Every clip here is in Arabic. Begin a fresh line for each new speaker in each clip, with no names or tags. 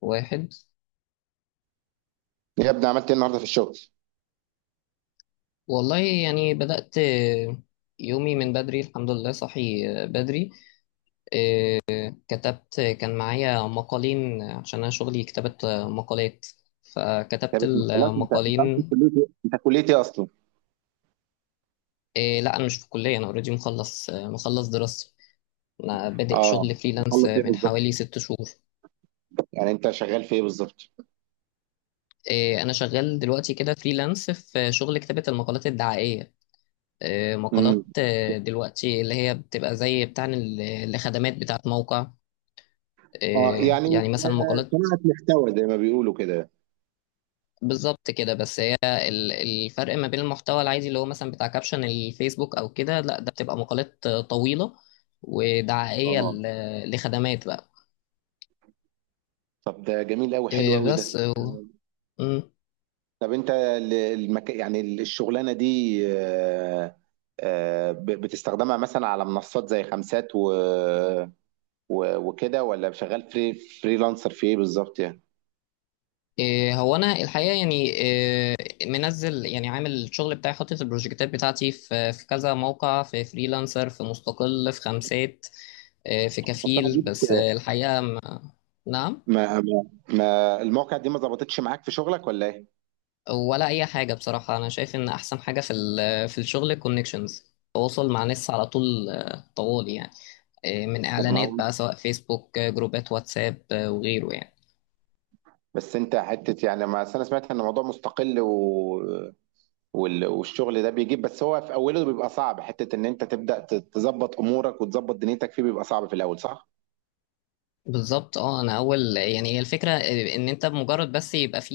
واحد.
يا ابني عملت ايه النهارده في الشغل؟
والله يعني بدأت يومي من بدري، الحمد لله صحي بدري. كتبت، كان معايا مقالين عشان أنا شغلي كتابة مقالات، فكتبت
كتابة مقالات، انت عايز تدخل
المقالين.
كلية ايه؟ انت كلية ايه اصلا؟
إيه، لا أنا مش في الكلية، أنا أوريدي مخلص دراستي. أنا بادئ
اه،
شغل فريلانس
مخلص ايه
من
بالظبط؟
حوالي ست شهور.
يعني انت شغال في ايه بالظبط؟
إيه، أنا شغال دلوقتي كده فريلانس في شغل كتابة المقالات الدعائية. إيه،
امم.
مقالات، إيه، دلوقتي اللي هي بتبقى زي بتاع الخدمات بتاعت موقع.
اه
إيه،
يعني
يعني مثلا مقالات.
صناعة محتوى زي ما بيقولوا كده.
بالظبط كده، بس هي الفرق ما بين المحتوى العادي اللي هو مثلا بتاع كابشن الفيسبوك او كده، لا ده بتبقى مقالات طويلة ودعائية
اه
لخدمات بقى.
طب ده جميل قوي، حلو
إيه،
قوي
بس
ده.
مم.
طب انت يعني الشغلانة دي، بتستخدمها مثلا على منصات زي خمسات وكده، ولا شغال فريلانسر في ايه بالظبط يعني؟
إيه، هو انا الحقيقة، يعني إيه، منزل، يعني عامل الشغل بتاعي، حاطط البروجكتات بتاعتي في كذا موقع، في فريلانسر، في مستقل، في خمسات. إيه، في كفيل، بس الحقيقة نعم.
ما المواقع دي ما ظبطتش معاك في شغلك ولا ايه؟
ولا اي حاجه، بصراحه انا شايف ان احسن حاجه في في الشغل الكونكشنز، تواصل مع ناس على طول، طوال يعني، من
طب ما
اعلانات
هو،
بقى سواء فيسبوك، جروبات واتساب، وغيره يعني.
بس انت حته يعني، ما أصل انا سمعت ان الموضوع مستقل والشغل ده بيجيب، بس هو في اوله بيبقى صعب، حته ان انت تبدا تظبط امورك وتظبط دنيتك فيه، بيبقى صعب في الاول صح؟
بالظبط، اه انا اول يعني هي الفكره، ان انت بمجرد بس يبقى في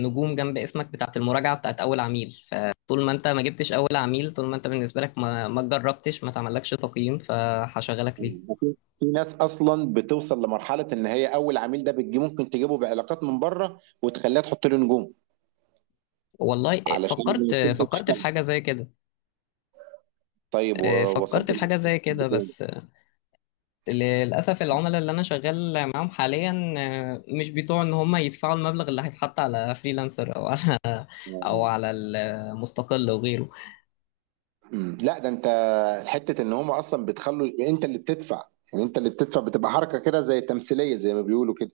نجوم جنب اسمك بتاعت المراجعه بتاعت اول عميل، فطول ما انت ما جبتش اول عميل، طول ما انت بالنسبه لك ما جربتش، ما تعملكش تقييم فهشغلك ليه.
في ناس اصلا بتوصل لمرحله ان هي اول عميل ده، بتجي ممكن تجيبه بعلاقات من بره وتخليها تحط له نجوم،
والله
علشان
فكرت،
تبدا
فكرت في
تشتغل.
حاجه زي كده.
طيب ووصلت
فكرت في حاجه زي كده، بس للأسف العملاء اللي أنا شغال معاهم حاليا، مش بيطوع إن هم يدفعوا المبلغ اللي هيتحط على فريلانسر، أو على أو على المستقل وغيره.
مم. لا ده انت، حته ان هم اصلا بتخلوا انت اللي بتدفع. يعني انت اللي بتدفع، بتبقى حركه كده زي تمثيليه زي ما بيقولوا كده.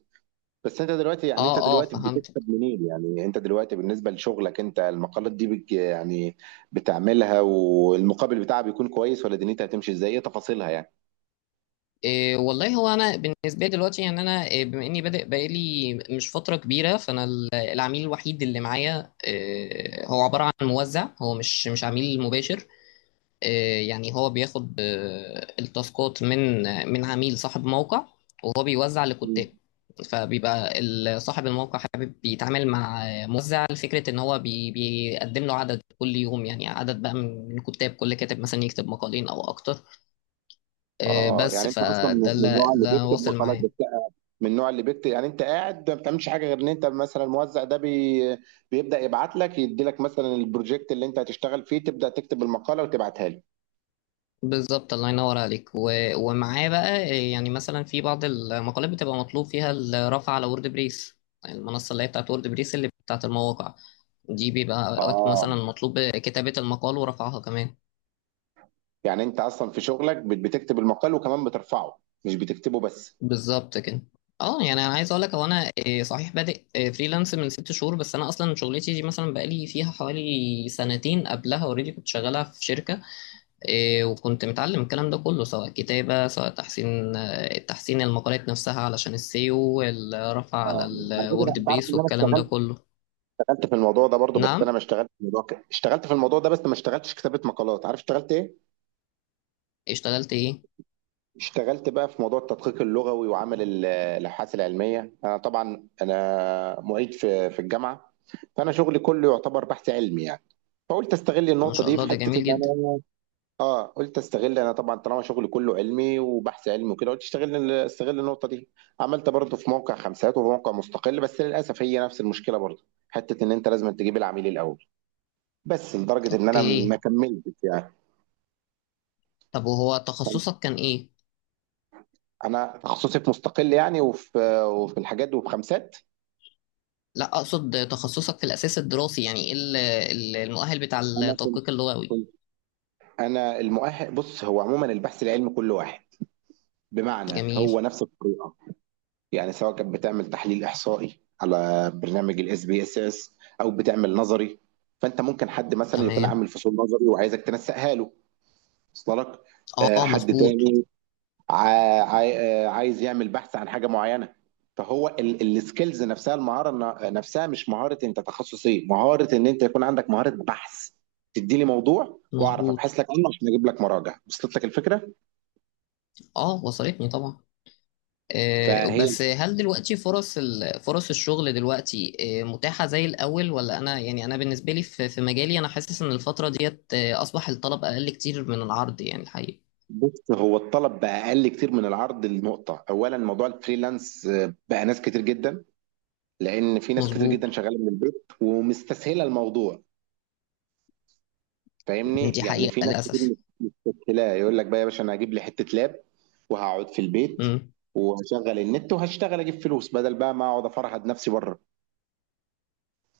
بس انت دلوقتي، يعني
أه
انت
أه
دلوقتي
فهمت.
بتكسب منين؟ يعني انت دلوقتي بالنسبه لشغلك انت، المقالات دي يعني بتعملها، والمقابل بتاعها بيكون كويس ولا دنيتها هتمشي ازاي؟ ايه تفاصيلها يعني؟
إيه والله، هو أنا بالنسبة لي دلوقتي يعني، أنا بما إني بادئ بقالي مش فترة كبيرة، فأنا العميل الوحيد اللي معايا، هو عبارة عن موزع، هو مش عميل مباشر. يعني هو بياخد، التاسكات من، من عميل صاحب موقع، وهو بيوزع
مم.
لكتاب. فبيبقى صاحب الموقع حابب بيتعامل مع، موزع لفكرة ان هو بي بيقدم له عدد كل يوم، يعني عدد بقى من كتاب، كل كاتب مثلا يكتب مقالين او اكتر.
اه
بس
يعني انت اصلا من
فده
من
اللي
النوع اللي
ده
بيكتب
واصل
مقالات
معاه.
بس. من النوع اللي بيكتب، يعني انت قاعد ما بتعملش حاجه غير ان انت مثلا الموزع ده بيبدا يبعت لك، يدي لك مثلا البروجكت اللي انت هتشتغل فيه، تبدا تكتب المقاله وتبعتها له.
بالظبط الله ينور عليك، و... ومعاه بقى. يعني مثلا في بعض المقالات بتبقى مطلوب فيها الرفع على وورد بريس، المنصة اللي هي بتاعت وورد بريس اللي بتاعت المواقع دي، بيبقى وقت
اه،
مثلا مطلوب كتابة المقال ورفعها كمان.
يعني انت اصلا في شغلك بتكتب المقال وكمان بترفعه، مش بتكتبه بس.
بالظبط كده. اه يعني انا عايز اقول لك، هو انا إيه، صحيح بادئ إيه، فريلانس من ست شهور، بس انا اصلا شغلتي دي مثلا بقالي فيها حوالي سنتين قبلها، اوريدي كنت شغالة في شركة. إيه، وكنت متعلم الكلام ده كله، سواء كتابة، سواء تحسين، تحسين المقالات نفسها علشان السيو، والرفع على
اه على فكره،
الوورد
انت عارف
بريس،
ان انا
والكلام ده
اشتغلت
كله.
اشتغلت في الموضوع ده برضو، بس انا
نعم،
ما اشتغلت في الموضوع اشتغلت في الموضوع ده، بس ما اشتغلتش كتابه مقالات. عارف اشتغلت ايه؟
اشتغلت ايه.
اشتغلت بقى في موضوع التدقيق اللغوي وعمل ال- الابحاث العلميه، انا طبعا انا معيد في الجامعه، فانا شغلي كله يعتبر بحث علمي يعني. فقلت استغل
ما
النقطه
شاء
دي
الله،
في
ده
حته
جميل
ان
جدا.
انا، قلت استغل، انا طبعا طالما شغلي كله علمي وبحث علمي وكده، قلت استغل النقطه دي. عملت برضه في موقع خمسات وفي موقع مستقل، بس للاسف هي نفس المشكله برضه، حته ان انت لازم تجيب العميل الاول، بس لدرجه ان انا
اوكي،
ما كملتش يعني.
طب وهو تخصصك كان ايه.
انا تخصصي في مستقل يعني، وفي الحاجات دي وفي خمسات.
لا اقصد تخصصك في الاساس الدراسي، يعني ايه المؤهل بتاع التدقيق اللغوي.
كنت انا المؤهل، بص هو عموما البحث العلمي كله واحد، بمعنى
جميل.
هو نفس الطريقه. يعني سواء كانت بتعمل تحليل احصائي على برنامج SPSS، او بتعمل نظري، فانت ممكن حد مثلا يكون
تمام.
عامل فصول نظري وعايزك تنسقها له، وصل لك؟
اه
حد
مظبوط
تاني عا- عاي- عايز يعمل بحث عن حاجه معينه. فهو السكيلز نفسها، المهاره نفسها، مش مهاره انت تخصص ايه، مهاره ان انت يكون عندك مهاره بحث. تديني موضوع واعرف
مظبوط.
ابحث لك عنه عشان اجيب لك مراجع، وصلت لك الفكره؟
اه وصلتني طبعا.
فهي
بس هل دلوقتي فرص فرص الشغل دلوقتي، متاحة زي الأول؟ ولا أنا يعني أنا بالنسبة لي في مجالي أنا حاسس إن الفترة ديت، أصبح الطلب أقل كتير من العرض يعني الحقيقة.
بص، هو الطلب بقى اقل كتير من العرض لنقطه، اولا موضوع الفريلانس بقى ناس كتير جدا، لان في ناس كتير
مظبوط.
جدا شغاله من البيت ومستسهله الموضوع.
دي
فاهمني؟ يعني
حقيقة
في ناس كتير
للأسف.
مستسهله، يقول لك بقى يا باشا انا هجيب لي حته لاب، وهقعد في البيت
مم.
وهشغل النت وهشتغل اجيب فلوس بدل بقى ما اقعد افرهد نفسي بره.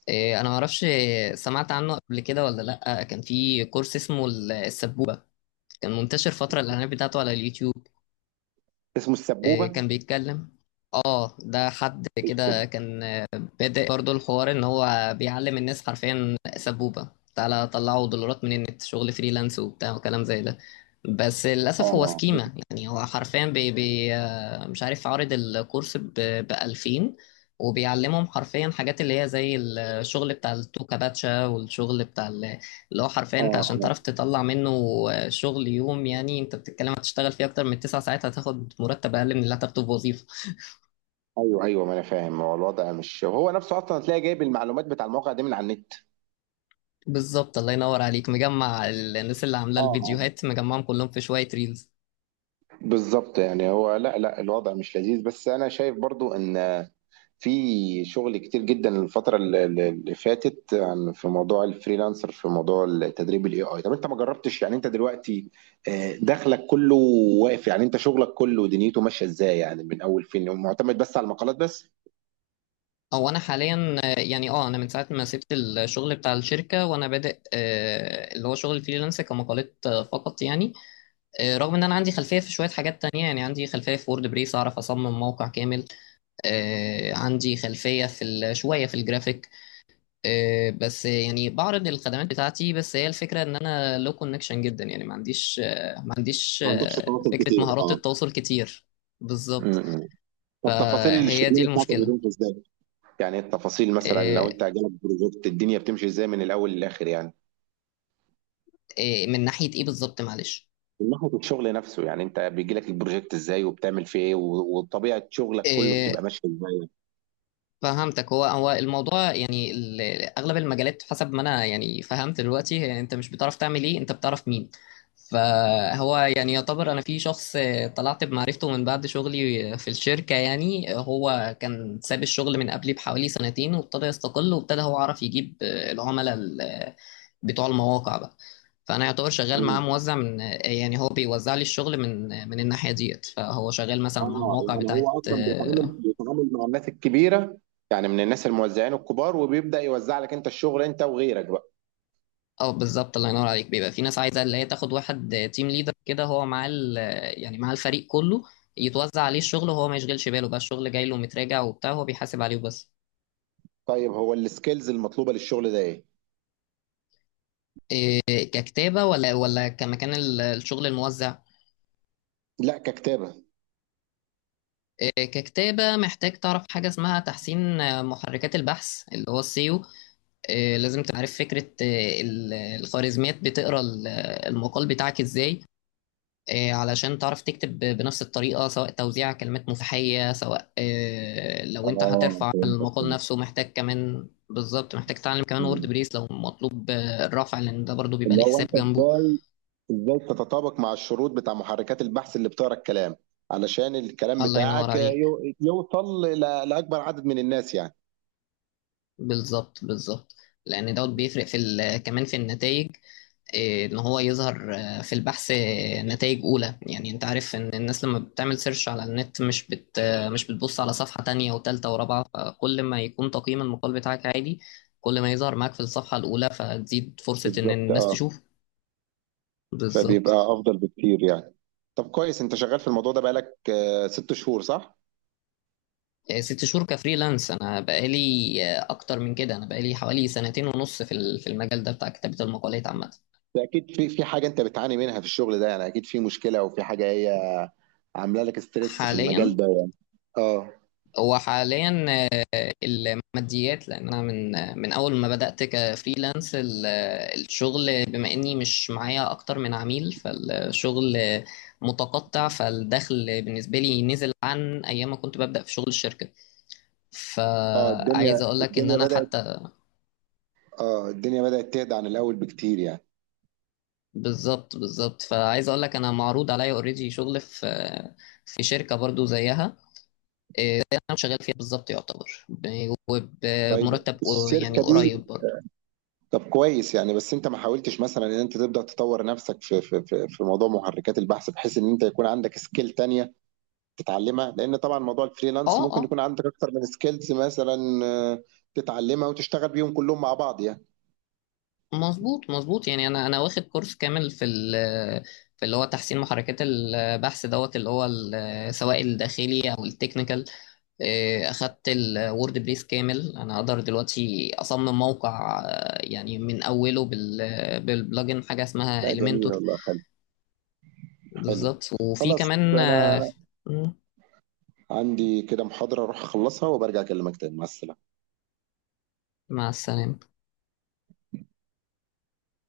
أنا معرفش، سمعت عنه قبل كده ولا لأ، كان في كورس اسمه السبوبة، كان منتشر فترة الإعلانات بتاعته على اليوتيوب.
اسمه السبوبه؟
كان بيتكلم. اه ده حد كده كان بدأ برضو الحوار ان هو بيعلم الناس حرفيا سبوبة، تعالى طلعوا دولارات من النت، شغل فريلانس وبتاع وكلام زي ده. بس للأسف هو
اه
سكيمة، يعني هو حرفيا بي بي آه، مش عارف عارض الكورس ب 2000، وبيعلمهم حرفيا حاجات اللي هي زي الشغل بتاع التوكا باتشا، والشغل بتاع اللي هو حرفيا
اه
انت عشان تعرف
آه.
تطلع منه شغل يوم، يعني انت بتتكلم هتشتغل فيه اكتر من تسع ساعات، هتاخد مرتب اقل من اللي هتاخده في وظيفة.
ايوه ايوه، ما انا فاهم، هو الوضع مش هو نفسه اصلا، هتلاقي جايب المعلومات بتاع المواقع دي من على النت.
بالظبط الله ينور عليك، مجمع الناس اللي عامله
اه آه.
الفيديوهات مجمعهم كلهم في شويه ريلز.
بالظبط، يعني هو، لا لا الوضع مش لذيذ، بس انا شايف برضو ان في شغل كتير جدا الفترة اللي فاتت، عن في موضوع الفريلانسر، في موضوع التدريب AI. طب انت ما جربتش؟ يعني انت دلوقتي دخلك كله واقف؟ يعني انت شغلك كله دنيته ماشية ازاي يعني؟ من اول فين؟ معتمد بس على المقالات بس؟
او انا حاليا، يعني اه انا من ساعه ما سبت الشغل بتاع الشركه، وانا بادئ، اللي هو شغل الفريلانس كمقالات، فقط يعني. رغم ان انا عندي خلفيه في شويه حاجات تانية، يعني عندي خلفيه في وورد بريس، اعرف اصمم موقع كامل. عندي خلفيه في شويه في الجرافيك. بس يعني بعرض الخدمات بتاعتي بس، هي الفكرة ان انا لو كونكشن جدا، يعني ما عنديش
ما عندكش تواصل
فكرة
كتير،
مهارات
اه.
التواصل كتير. بالظبط.
م-م. طب تفاصيل
فهي دي
الشغلانة بتاعتك
المشكلة.
بتمشي ازاي؟ يعني التفاصيل، مثلا
آه،
لو انت جالك بروجكت، الدنيا بتمشي ازاي من الاول للاخر يعني؟
من ناحية ايه بالظبط، معلش.
من ناحية الشغل نفسه، يعني انت بيجي لك البروجكت ازاي، وبتعمل فيه ايه، وطبيعة شغلك كله
آه،
بتبقى ماشية ازاي؟
فهمتك. هو الموضوع يعني اغلب المجالات حسب ما انا يعني فهمت دلوقتي، هي انت مش بتعرف تعمل ايه، انت بتعرف مين. فهو يعني يعتبر انا في شخص طلعت بمعرفته من بعد شغلي في الشركة، يعني هو كان ساب الشغل من قبلي بحوالي سنتين، وابتدى يستقل، وابتدى هو عرف يجيب العملاء بتوع المواقع بقى. فانا يعتبر شغال معاه
مم.
موزع، من يعني هو بيوزع لي الشغل من الناحية ديت، فهو شغال مثلا مع
اه،
مواقع
يعني
بتاعت.
هو اصلا بيتعامل مع الناس الكبيره، يعني من الناس الموزعين الكبار، وبيبدا يوزع لك انت الشغل، انت وغيرك بقى.
اه بالظبط الله ينور عليك، بيبقى في ناس عايزه اللي هي تاخد واحد تيم ليدر كده، هو مع يعني مع الفريق كله يتوزع عليه الشغل، وهو ما يشغلش باله بقى الشغل جاي له متراجع وبتاع، هو بيحاسب عليه بس.
طيب، هو السكيلز المطلوبه للشغل ده ايه؟
ككتابه ولا كمكان الشغل الموزع؟
لا، ككتابه.
ككتابه محتاج تعرف حاجه اسمها تحسين، محركات البحث اللي هو السيو. لازم تعرف فكره، الخوارزميات بتقرا المقال بتاعك ازاي. علشان تعرف تكتب بنفس الطريقة، سواء توزيع كلمات مفتاحية، سواء لو انت
اه
هترفع
فهمتك،
المقال
فهمت.
نفسه، محتاج كمان بالظبط، محتاج تتعلم كمان وورد
مم.
بريس لو مطلوب، الرفع، لان ده برضو بيبقى
اللي
ليه
هو
حساب
انت
جنبه.
ازاي، ازاي تتطابق مع الشروط بتاع محركات البحث اللي بتقرا الكلام، علشان الكلام
الله ينور
بتاعك
عليك.
يوصل لاكبر عدد من الناس يعني.
بالظبط بالظبط. لان دوت بيفرق في كمان في النتائج. إيه، ان هو يظهر، في البحث، نتائج اولى، يعني انت عارف ان الناس لما بتعمل سيرش على النت مش بت آه، مش بتبص على صفحة تانية وتالتة ورابعة، فكل ما يكون تقييم المقال بتاعك عادي، كل ما يظهر معاك في الصفحة الاولى، فتزيد فرصة ان
بالظبط،
الناس
اه،
تشوف.
فبيبقى
بالظبط.
افضل بكتير يعني. طب كويس، انت شغال في الموضوع ده بقالك 6 شهور صح؟
ست شهور كفريلانس انا بقالي، اكتر من كده انا بقالي حوالي سنتين ونص في في المجال ده بتاع كتابة المقالات عامة.
ده اكيد في حاجه انت بتعاني منها في الشغل ده يعني، اكيد في مشكله او في حاجه هي عامله لك ستريس في
حاليا،
المجال ده يعني. اه
هو حاليا الماديات، لان انا من من اول ما بدات كفريلانس الشغل، بما اني مش معايا اكتر من عميل، فالشغل متقطع، فالدخل بالنسبه لي نزل عن ايام ما كنت ببدا في شغل الشركه.
اه،
فعايز
الدنيا
اقول لك ان
الدنيا
انا
بدات،
حتى،
اه الدنيا بدات تهدى عن الاول بكتير يعني.
بالظبط بالظبط، فعايز اقول لك انا معروض عليا اوريدي شغل في في شركه برضو زيها انا شغال فيها بالظبط، يعتبر
طيب
وبمرتب يعني
الشركه دي.
قريب برضو.
طب كويس يعني، بس انت ما حاولتش مثلا ان انت تبدا تطور نفسك في موضوع محركات البحث، بحيث ان انت يكون عندك سكيل تانية تتعلمها، لان طبعا موضوع الفريلانس
اه
ممكن
اه
يكون عندك اكتر من سكيلز مثلا، تتعلمها وتشتغل بيهم كلهم مع بعض يعني.
مظبوط مظبوط. يعني انا واخد كورس كامل في ال في اللي هو تحسين محركات البحث، دوت اللي هو سواء الداخلي او التكنيكال. اخدت الوورد بريس كامل، انا اقدر دلوقتي اصمم موقع، يعني من اوله بالبلجن حاجه اسمها
لا جميل
اليمنتور.
والله. حلو.
بالظبط، وفي
خلاص
كمان،
انا عندي كده محاضرة اروح اخلصها وبرجع اكلمك تاني، مع السلامة.
مع السلامه.